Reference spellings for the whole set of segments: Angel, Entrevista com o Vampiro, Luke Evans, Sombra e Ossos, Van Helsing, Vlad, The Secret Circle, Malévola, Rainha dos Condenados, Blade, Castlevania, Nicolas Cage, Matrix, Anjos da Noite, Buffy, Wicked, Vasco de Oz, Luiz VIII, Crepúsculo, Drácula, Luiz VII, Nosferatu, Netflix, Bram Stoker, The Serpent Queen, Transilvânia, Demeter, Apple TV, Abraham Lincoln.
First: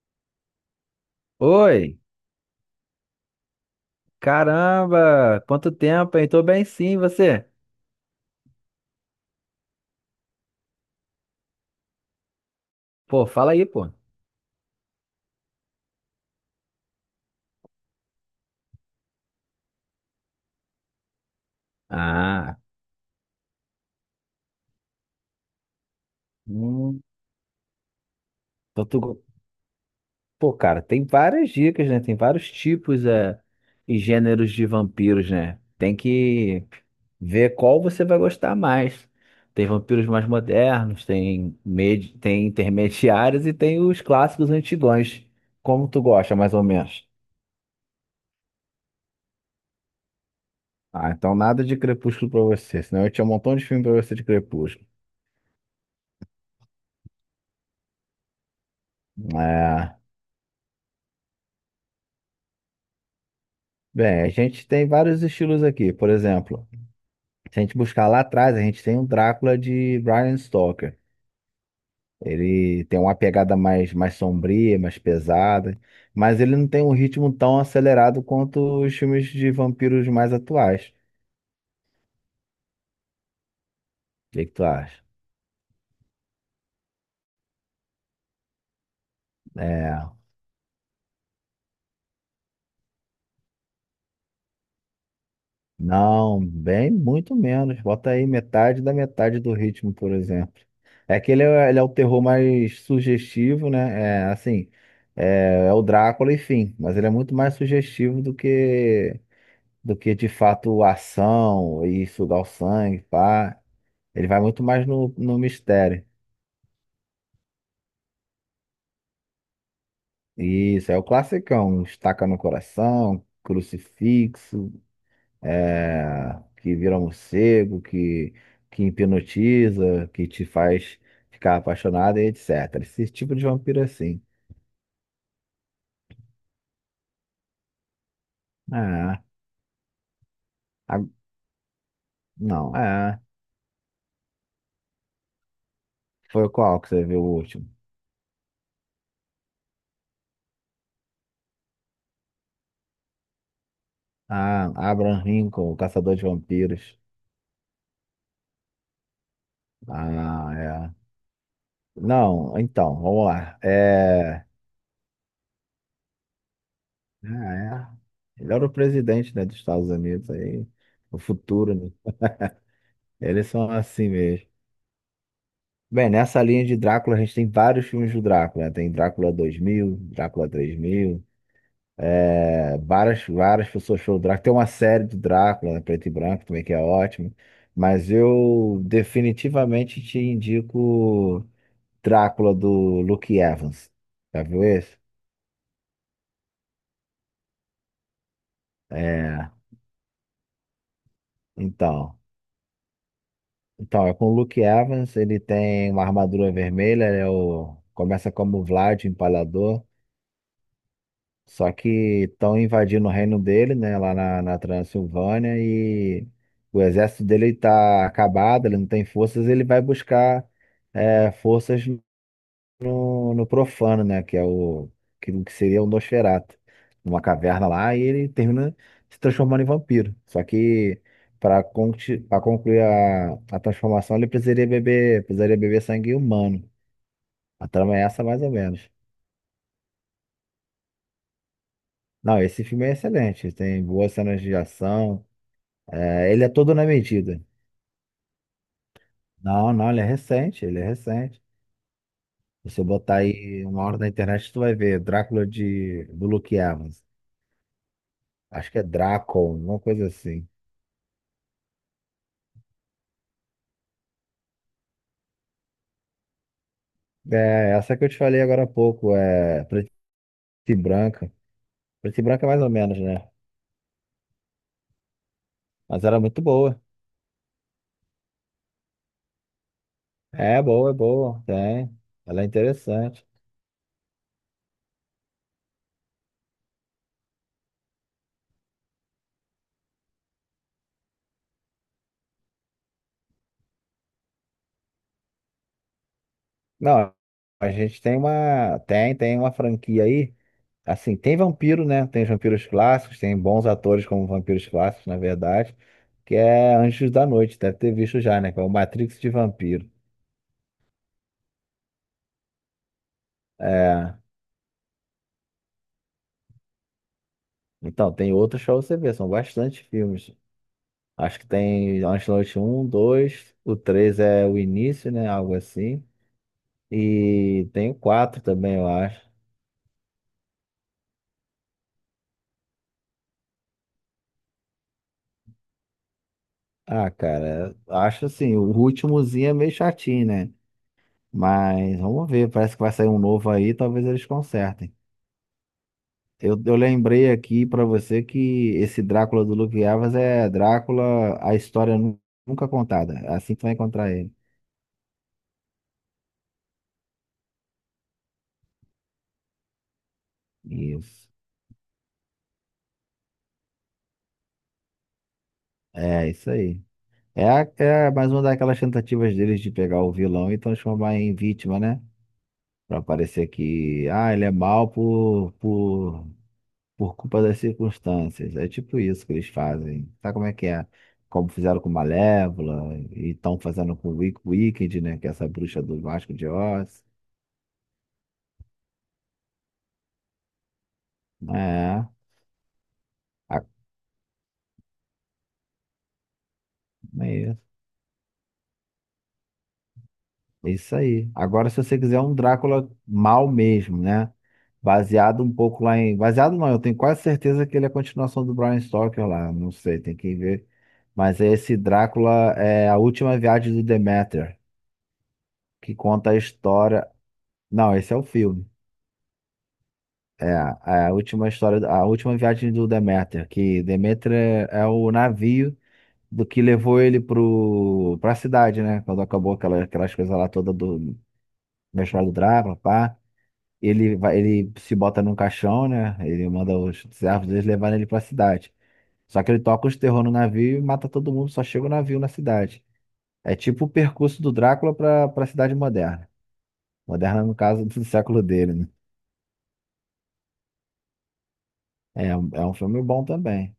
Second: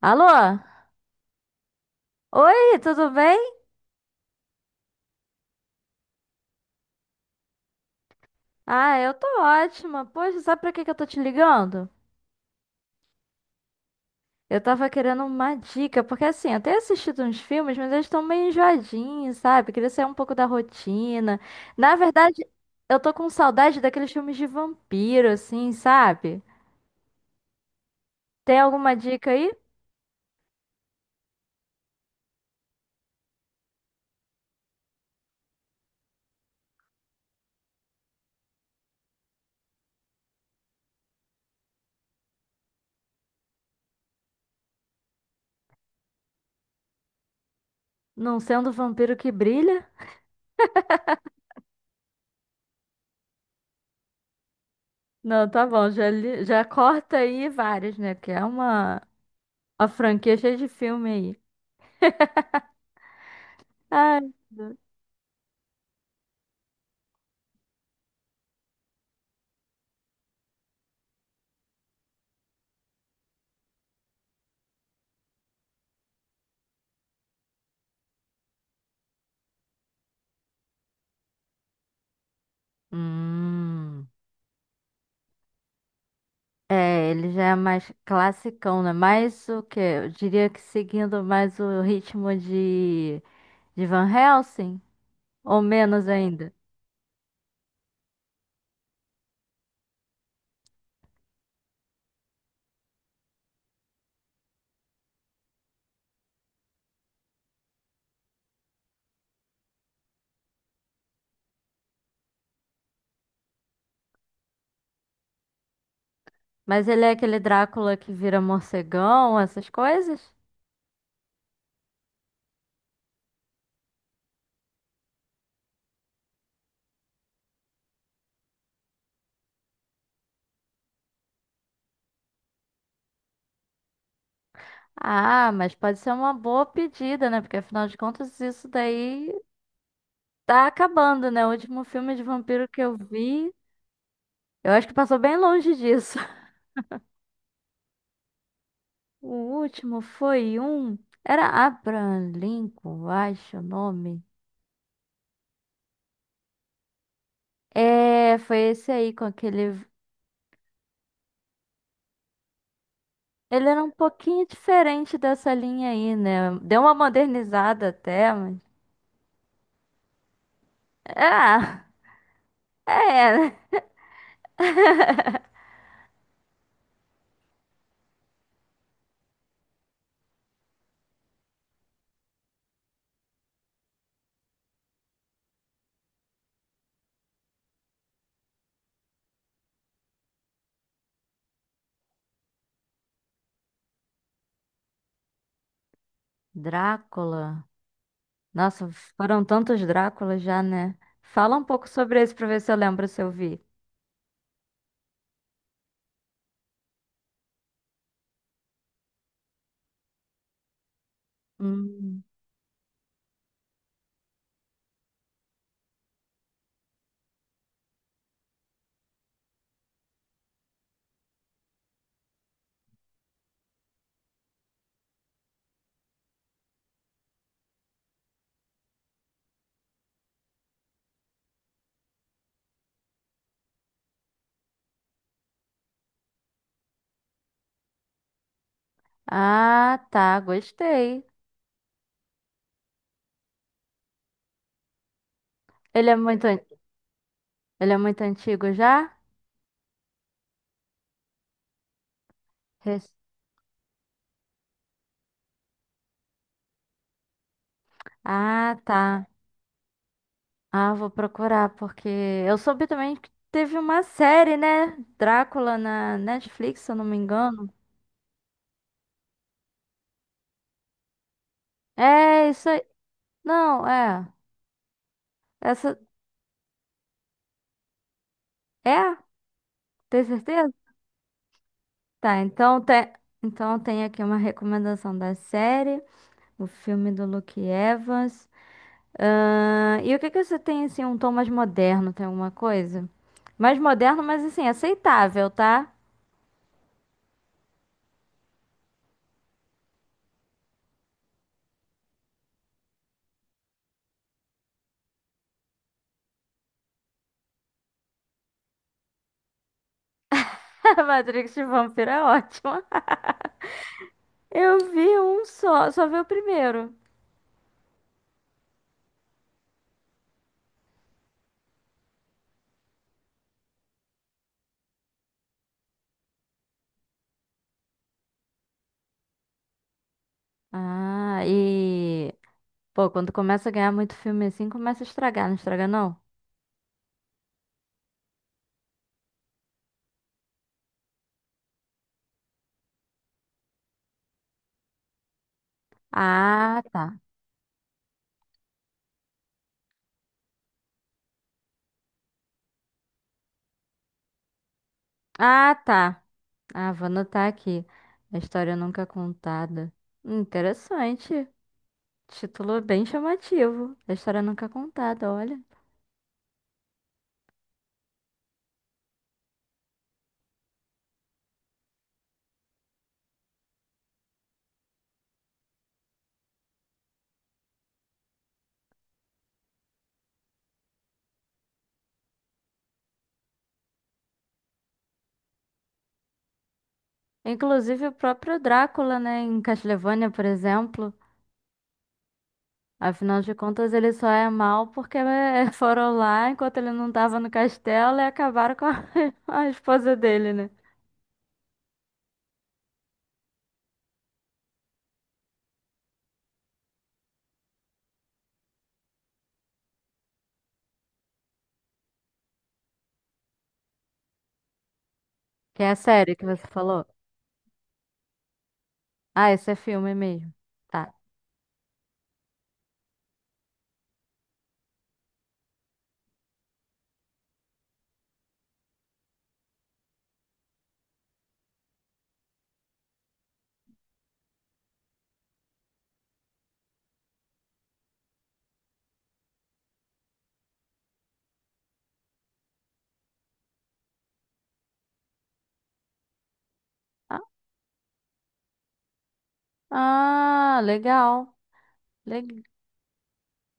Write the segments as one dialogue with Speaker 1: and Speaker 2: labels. Speaker 1: Alô?
Speaker 2: Oi,
Speaker 1: Oi, tudo bem?
Speaker 2: caramba, quanto tempo, hein? Tô bem sim, e você?
Speaker 1: Ah, eu tô ótima. Poxa, sabe pra que que eu tô te ligando?
Speaker 2: Pô, fala aí, pô.
Speaker 1: Eu tava querendo uma dica, porque assim, eu tenho assistido uns filmes, mas eles estão meio enjoadinhos, sabe? Queria sair um pouco da rotina. Na verdade,
Speaker 2: Ah,
Speaker 1: eu tô com saudade daqueles filmes de vampiro, assim, sabe?
Speaker 2: hum,
Speaker 1: Tem
Speaker 2: então
Speaker 1: alguma
Speaker 2: tu...
Speaker 1: dica aí?
Speaker 2: Pô, cara, tem várias dicas, né? Tem vários tipos e gêneros de vampiros, né? Tem que ver qual você vai gostar mais. Tem vampiros mais modernos, tem intermediários e tem os clássicos antigões. Como tu gosta, mais ou menos?
Speaker 1: Não sendo o vampiro que brilha?
Speaker 2: Ah, então nada de Crepúsculo pra você, senão eu tinha um montão de filme pra você de Crepúsculo.
Speaker 1: Não, tá bom, já, já corta aí vários, né? Porque é uma
Speaker 2: É.
Speaker 1: franquia cheia de filme aí.
Speaker 2: Bem, a
Speaker 1: Ai.
Speaker 2: gente tem vários estilos aqui. Por exemplo, se a gente buscar lá atrás, a gente tem o Drácula de Bram Stoker. Ele tem uma pegada mais sombria, mais pesada, mas ele não tem um ritmo tão acelerado quanto os filmes de vampiros mais atuais. O
Speaker 1: Hum.
Speaker 2: que que tu acha?
Speaker 1: É, ele já é mais classicão, né? Mais o quê? Eu
Speaker 2: É.
Speaker 1: diria que seguindo mais o ritmo de Van Helsing, ou menos
Speaker 2: Não,
Speaker 1: ainda.
Speaker 2: bem muito menos. Bota aí metade da metade do ritmo, por exemplo. É que ele é o terror mais sugestivo, né? É assim, é o Drácula, enfim, mas ele é muito mais sugestivo do que de fato ação e sugar o sangue, pá. Ele vai muito mais no mistério.
Speaker 1: Mas ele é aquele Drácula que vira morcegão, essas coisas?
Speaker 2: Isso, é o classicão, estaca no coração, crucifixo. É, que vira morcego, que hipnotiza, que te faz ficar apaixonada e etc. Esse tipo de vampiro é assim.
Speaker 1: Ah, mas pode ser uma boa pedida, né? Porque afinal de contas isso
Speaker 2: Ah,
Speaker 1: daí tá
Speaker 2: a-
Speaker 1: acabando, né? O último filme de vampiro
Speaker 2: não,
Speaker 1: que eu
Speaker 2: é.
Speaker 1: vi, eu acho que passou bem longe disso.
Speaker 2: Foi qual que você viu o último?
Speaker 1: O último foi um. Era Abraham Lincoln, eu acho o nome.
Speaker 2: Ah, Abraham Lincoln, o Caçador de Vampiros.
Speaker 1: É, foi esse aí com aquele.
Speaker 2: Ah, é. Não, então, vamos lá.
Speaker 1: Ele era um
Speaker 2: É,
Speaker 1: pouquinho diferente dessa linha aí, né? Deu uma modernizada
Speaker 2: ah,
Speaker 1: até,
Speaker 2: é. Ele
Speaker 1: mas.
Speaker 2: era o presidente, né, dos Estados Unidos aí, o futuro,
Speaker 1: Ah,
Speaker 2: né?
Speaker 1: é,
Speaker 2: Eles são
Speaker 1: né?
Speaker 2: assim mesmo. Bem, nessa linha de Drácula, a gente tem vários filmes do Drácula, né? Tem Drácula 2000, Drácula 3000, é, várias pessoas falam do Drácula. Tem uma série do Drácula, né? Preto e branco também, que é ótimo. Mas eu definitivamente te indico Drácula do Luke Evans. Já viu esse?
Speaker 1: Drácula. Nossa, foram
Speaker 2: É,
Speaker 1: tantos Dráculas já, né? Fala um pouco
Speaker 2: então.
Speaker 1: sobre esse pra ver se eu lembro se eu vi.
Speaker 2: Então, é com o Luke Evans, ele tem uma armadura vermelha, começa como Vlad, o Empalador. Só
Speaker 1: Hum.
Speaker 2: que estão invadindo o reino dele, né, lá na Transilvânia, e o exército dele está acabado, ele não tem forças, ele vai buscar forças no profano, né, que é o que seria o Nosferatu, numa caverna lá, e ele termina se transformando em vampiro. Só que para concluir a transformação, ele precisaria beber sangue humano. A trama é essa, mais ou menos.
Speaker 1: Ah, tá, gostei.
Speaker 2: Não, esse filme é excelente. Tem boas cenas de ação.
Speaker 1: Ele é
Speaker 2: É, ele
Speaker 1: muito,
Speaker 2: é todo na medida.
Speaker 1: ele é muito antigo já?
Speaker 2: Não, não, ele é recente, ele é recente. Se você
Speaker 1: Rec-
Speaker 2: botar aí uma hora na internet, tu vai ver Drácula do Luke Evans. Acho
Speaker 1: Ah,
Speaker 2: que é
Speaker 1: tá.
Speaker 2: Drácula, uma coisa assim.
Speaker 1: Ah, vou procurar, porque eu soube também que teve uma série, né? Drácula na Netflix, se eu não me
Speaker 2: É,
Speaker 1: engano.
Speaker 2: essa que eu te falei agora há pouco, é preta e branca. Preta e branca é
Speaker 1: É,
Speaker 2: mais
Speaker 1: isso
Speaker 2: ou
Speaker 1: aí.
Speaker 2: menos, né?
Speaker 1: Não, é. Essa.
Speaker 2: Mas era muito boa.
Speaker 1: É? Tem
Speaker 2: É
Speaker 1: certeza?
Speaker 2: boa, é boa, tem.
Speaker 1: Tá,
Speaker 2: Ela é
Speaker 1: então tem.
Speaker 2: interessante.
Speaker 1: Então tem aqui uma recomendação da série, o filme do Luke Evans. E o que que você tem, assim, um tom mais moderno? Tem alguma coisa? Mais moderno, mas assim, aceitável, tá?
Speaker 2: Não, a gente tem tem uma franquia aí. Assim, tem vampiro, né? Tem os vampiros clássicos, tem bons atores como vampiros clássicos, na verdade, que é Anjos da Noite, deve ter visto já, né? Que é o Matrix de vampiro.
Speaker 1: Matrix de Vampiro é ótima.
Speaker 2: É.
Speaker 1: Eu vi um só, só vi o primeiro.
Speaker 2: Então, tem outros pra você ver, são bastante filmes. Acho que tem Anjos da Noite um 2 o 3 é o início, né? Algo assim. E tem o 4 também, eu acho.
Speaker 1: Ah, e. Pô, quando começa a ganhar muito filme assim, começa a estragar, não estraga não?
Speaker 2: Ah, cara, acho assim, o últimozinho é meio chatinho, né? Mas vamos ver, parece que vai sair um novo aí, talvez eles consertem. Eu
Speaker 1: Ah, tá.
Speaker 2: lembrei aqui pra você que esse Drácula do Luke Evans é Drácula, a história nunca contada. É assim que tu vai encontrar ele.
Speaker 1: Ah, tá. Ah, vou anotar aqui. A história nunca contada.
Speaker 2: Isso.
Speaker 1: Interessante. Título bem chamativo. A história nunca contada, olha.
Speaker 2: É, isso aí. É. É mais uma daquelas tentativas deles de pegar o vilão e transformar em vítima, né? Pra parecer que, ah, ele é mal por culpa das circunstâncias. É tipo isso que eles fazem. Sabe como é que é? Como fizeram com Malévola e estão fazendo com Wicked, né? Que é essa bruxa do Vasco de Oz.
Speaker 1: Inclusive o próprio Drácula, né, em Castlevania, por exemplo.
Speaker 2: É.
Speaker 1: Afinal de
Speaker 2: A-
Speaker 1: contas, ele só é mal porque foram lá enquanto ele não tava no
Speaker 2: É
Speaker 1: castelo e acabaram com a a esposa dele, né?
Speaker 2: é isso aí. Agora, se você quiser um Drácula mal mesmo, né? Baseado um pouco lá em. Baseado não, eu tenho quase certeza que ele é a continuação do Bram Stoker lá. Não sei, tem que ver. Mas é esse Drácula é a última viagem do Demeter,
Speaker 1: Que é a
Speaker 2: que conta
Speaker 1: série
Speaker 2: a
Speaker 1: que você falou.
Speaker 2: história. Não, esse é o filme.
Speaker 1: Ah, esse é filme
Speaker 2: É
Speaker 1: mesmo.
Speaker 2: a
Speaker 1: Tá.
Speaker 2: a última história, a última viagem do Demeter, que Demeter é o navio do que levou ele para a cidade, né? Quando acabou aquela, aquelas coisas lá toda do, Mestre do Drácula, pá. Ele vai, ele se bota num caixão, né? Ele manda os servos deles levarem ele pra cidade. Só que ele toca os terror no navio e mata todo mundo, só chega o navio na cidade. É tipo o percurso do Drácula pra cidade moderna.
Speaker 1: Ah,
Speaker 2: Moderna, no caso, do século dele, né?
Speaker 1: ah, legal.
Speaker 2: É.
Speaker 1: Le-
Speaker 2: É um filme bom também.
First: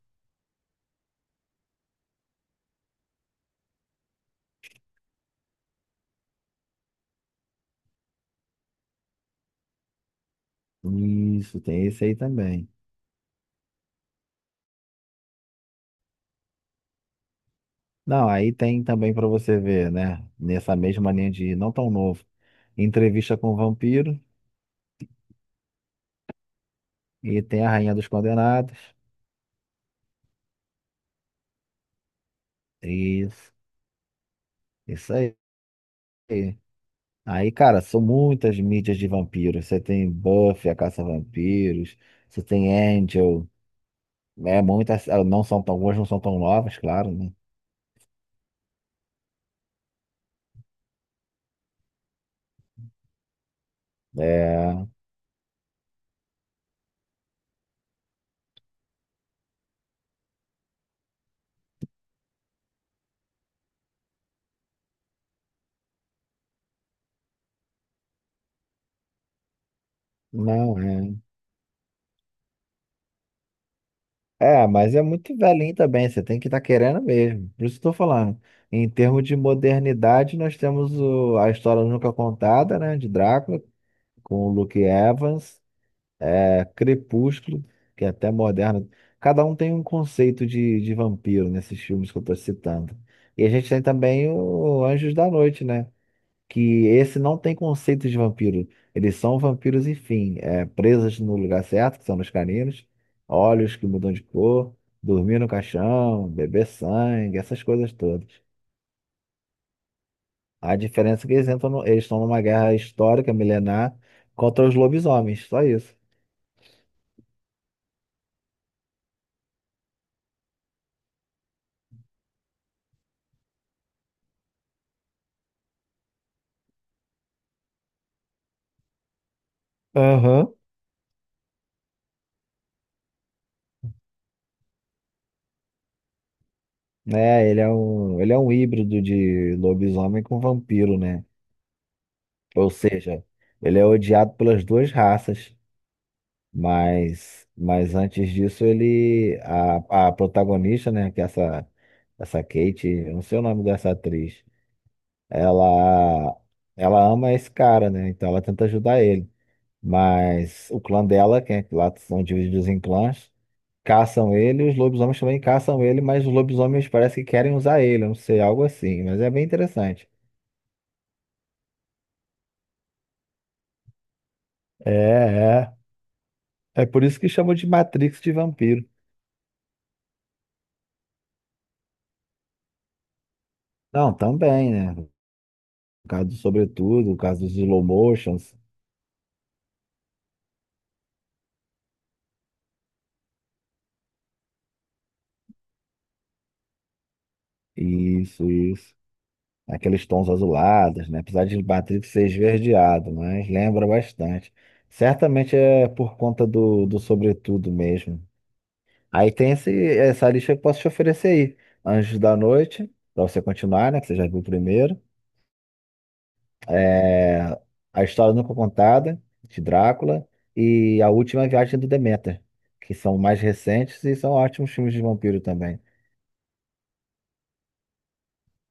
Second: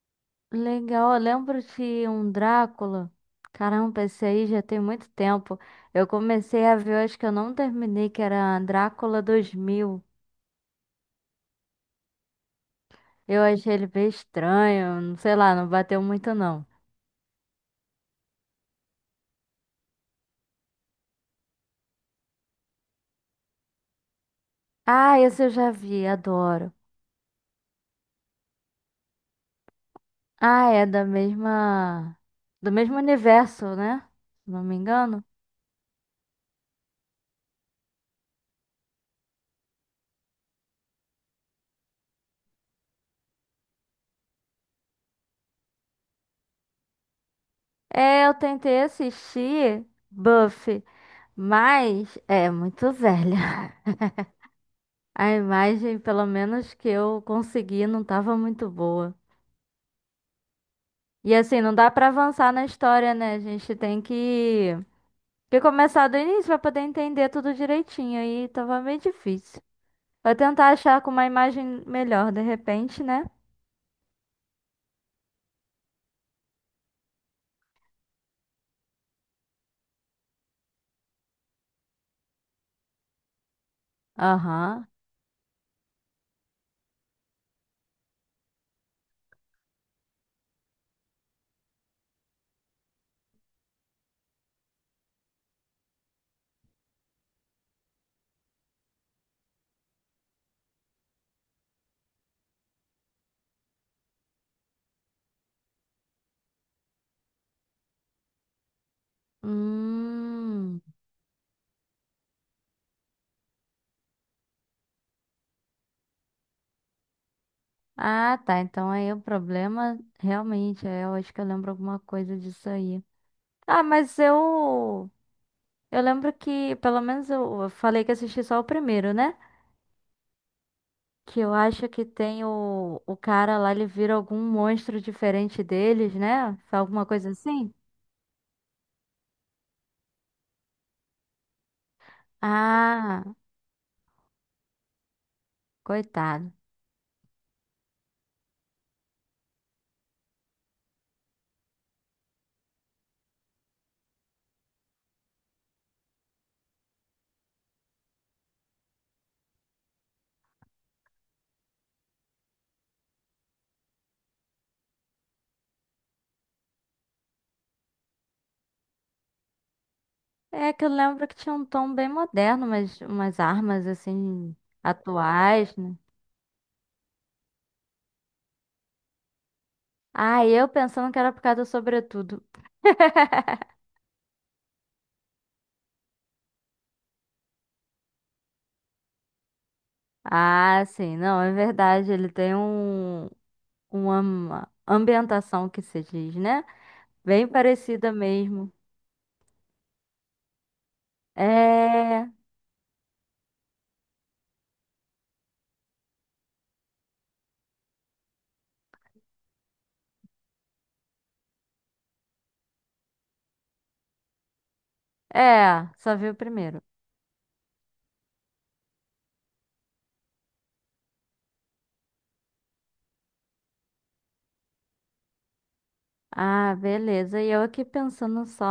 Speaker 1: legal. Eu lembro de um Drácula. Caramba, esse aí já tem muito tempo. Eu comecei a ver, eu acho que eu não terminei, que era Drácula 2000.
Speaker 2: Isso, tem esse aí também.
Speaker 1: Eu achei ele bem estranho, não sei lá, não bateu muito não.
Speaker 2: Não, aí tem também pra você ver, né? Nessa mesma linha de não tão novo. Entrevista com o Vampiro
Speaker 1: Ah, esse eu já vi, adoro.
Speaker 2: e tem a Rainha dos Condenados.
Speaker 1: Ah, é da mesma. Do mesmo
Speaker 2: Isso,
Speaker 1: universo, né? Se não me
Speaker 2: isso
Speaker 1: engano.
Speaker 2: aí. Aí, cara, são muitas mídias de vampiros. Você tem Buffy, a Caça-Vampiros, você tem Angel. Muitas, ah, algumas não são tão novas, claro, né?
Speaker 1: É, eu tentei assistir Buffy. Mas é muito velha.
Speaker 2: É,
Speaker 1: A imagem, pelo menos que eu consegui, não estava muito boa. E assim, não dá para avançar na história, né? A gente tem que começar do início para poder entender tudo direitinho. Aí tava meio difícil. Vou tentar
Speaker 2: não,
Speaker 1: achar com
Speaker 2: é.
Speaker 1: uma imagem melhor, de repente, né?
Speaker 2: É, mas é muito velhinho também, você tem que estar querendo mesmo. Por isso que eu tô falando. Em termos de modernidade, nós temos a história nunca contada, né? De Drácula, com o Luke
Speaker 1: Aham.
Speaker 2: Evans. É, Crepúsculo, que é até moderno. Cada um tem um conceito de vampiro nesses filmes que eu estou citando. E a gente tem também o Anjos da Noite, né? Que esse não tem conceito de vampiro. Eles são vampiros, enfim, é, presas no lugar certo, que são nos caninos, olhos que mudam de cor, dormir no caixão, beber sangue, essas coisas todas. A
Speaker 1: Hum.
Speaker 2: diferença é que eles entram eles estão numa guerra histórica, milenar, contra os lobisomens, só isso.
Speaker 1: Ah, tá. Então aí o problema realmente é, eu acho que eu lembro alguma coisa disso aí. Ah, mas eu eu lembro que, pelo menos eu falei que assisti só o primeiro, né?
Speaker 2: Aham.
Speaker 1: Que eu acho que tem o cara lá, ele vira algum monstro diferente deles, né? Alguma coisa
Speaker 2: Né? Ele é
Speaker 1: assim?
Speaker 2: um, ele é um híbrido de lobisomem com vampiro, né? Ou
Speaker 1: Ah,
Speaker 2: seja, ele é odiado pelas duas raças,
Speaker 1: coitado.
Speaker 2: mas antes disso a protagonista, né? Que é essa Kate, eu não sei o nome dessa atriz, ela, ela ama esse cara, né? Então ela tenta ajudar ele. Mas o clã dela, que é, lá são divididos em clãs, caçam ele, os lobisomens também caçam ele, mas os lobisomens parece que querem usar ele, eu não sei, algo assim, mas é bem interessante.
Speaker 1: É que eu lembro que tinha um tom bem moderno, mas umas armas assim,
Speaker 2: É,
Speaker 1: atuais,
Speaker 2: é.
Speaker 1: né?
Speaker 2: É por isso que chamam de Matrix de vampiro.
Speaker 1: Ah, e eu pensando que era por causa do sobretudo.
Speaker 2: Não, também, né? O caso do Sobretudo, o caso dos slow motions,
Speaker 1: Ah, sim, não, é verdade. Ele tem um, uma ambientação que se diz, né? Bem parecida
Speaker 2: isso,
Speaker 1: mesmo.
Speaker 2: isso. Aqueles tons azulados, né? Apesar de Matrix ser
Speaker 1: É,
Speaker 2: esverdeado, mas lembra bastante. Certamente é por conta do Sobretudo mesmo. Aí tem essa lista que eu posso te oferecer aí. Anjos da Noite, pra você continuar, né? Que você já viu o primeiro.
Speaker 1: é, só vi o primeiro.
Speaker 2: É, A História Nunca Contada, de Drácula. E A Última Viagem do Deméter, que são mais recentes e são ótimos filmes de vampiro também.
Speaker 1: Ah, beleza. E eu aqui pensando só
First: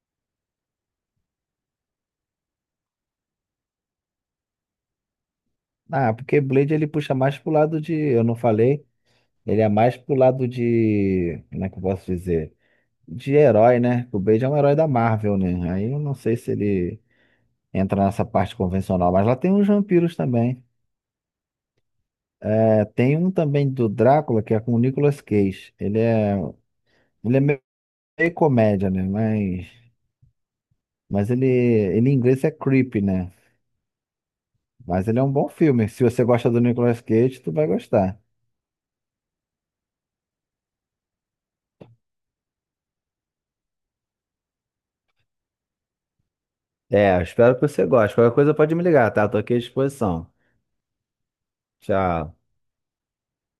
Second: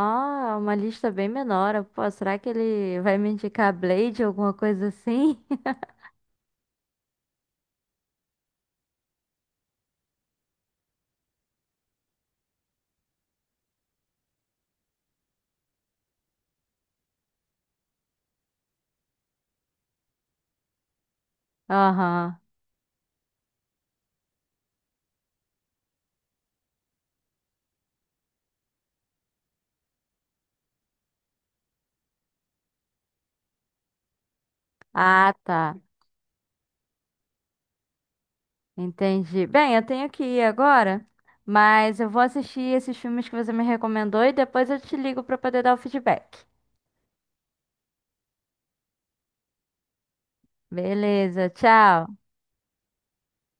Speaker 1: uma lista bem menor. Eu, Pô, será que ele vai me indicar Blade, alguma coisa assim?
Speaker 2: Ah, porque Blade ele puxa mais pro lado de. Eu não falei, ele é mais pro lado de. Como é que eu posso dizer? De herói, né? O Blade é um herói da Marvel, né? Aí eu não sei se ele entra nessa parte convencional, mas lá tem uns vampiros também.
Speaker 1: Aham.
Speaker 2: É, tem um também do Drácula que é com o Nicolas Cage. Ele é meio comédia, né? Mas ele em inglês é creepy, né? Mas ele é um
Speaker 1: Ah,
Speaker 2: bom
Speaker 1: tá.
Speaker 2: filme. Se você gosta do Nicolas Cage, tu vai gostar.
Speaker 1: Entendi. Bem, eu tenho que ir agora, mas eu vou assistir esses filmes que você me recomendou e depois eu te ligo pra poder dar o feedback.
Speaker 2: É, eu espero que você goste. Qualquer coisa pode me ligar, tá? Tô aqui à disposição.
Speaker 1: Beleza, tchau.
Speaker 2: Tchau.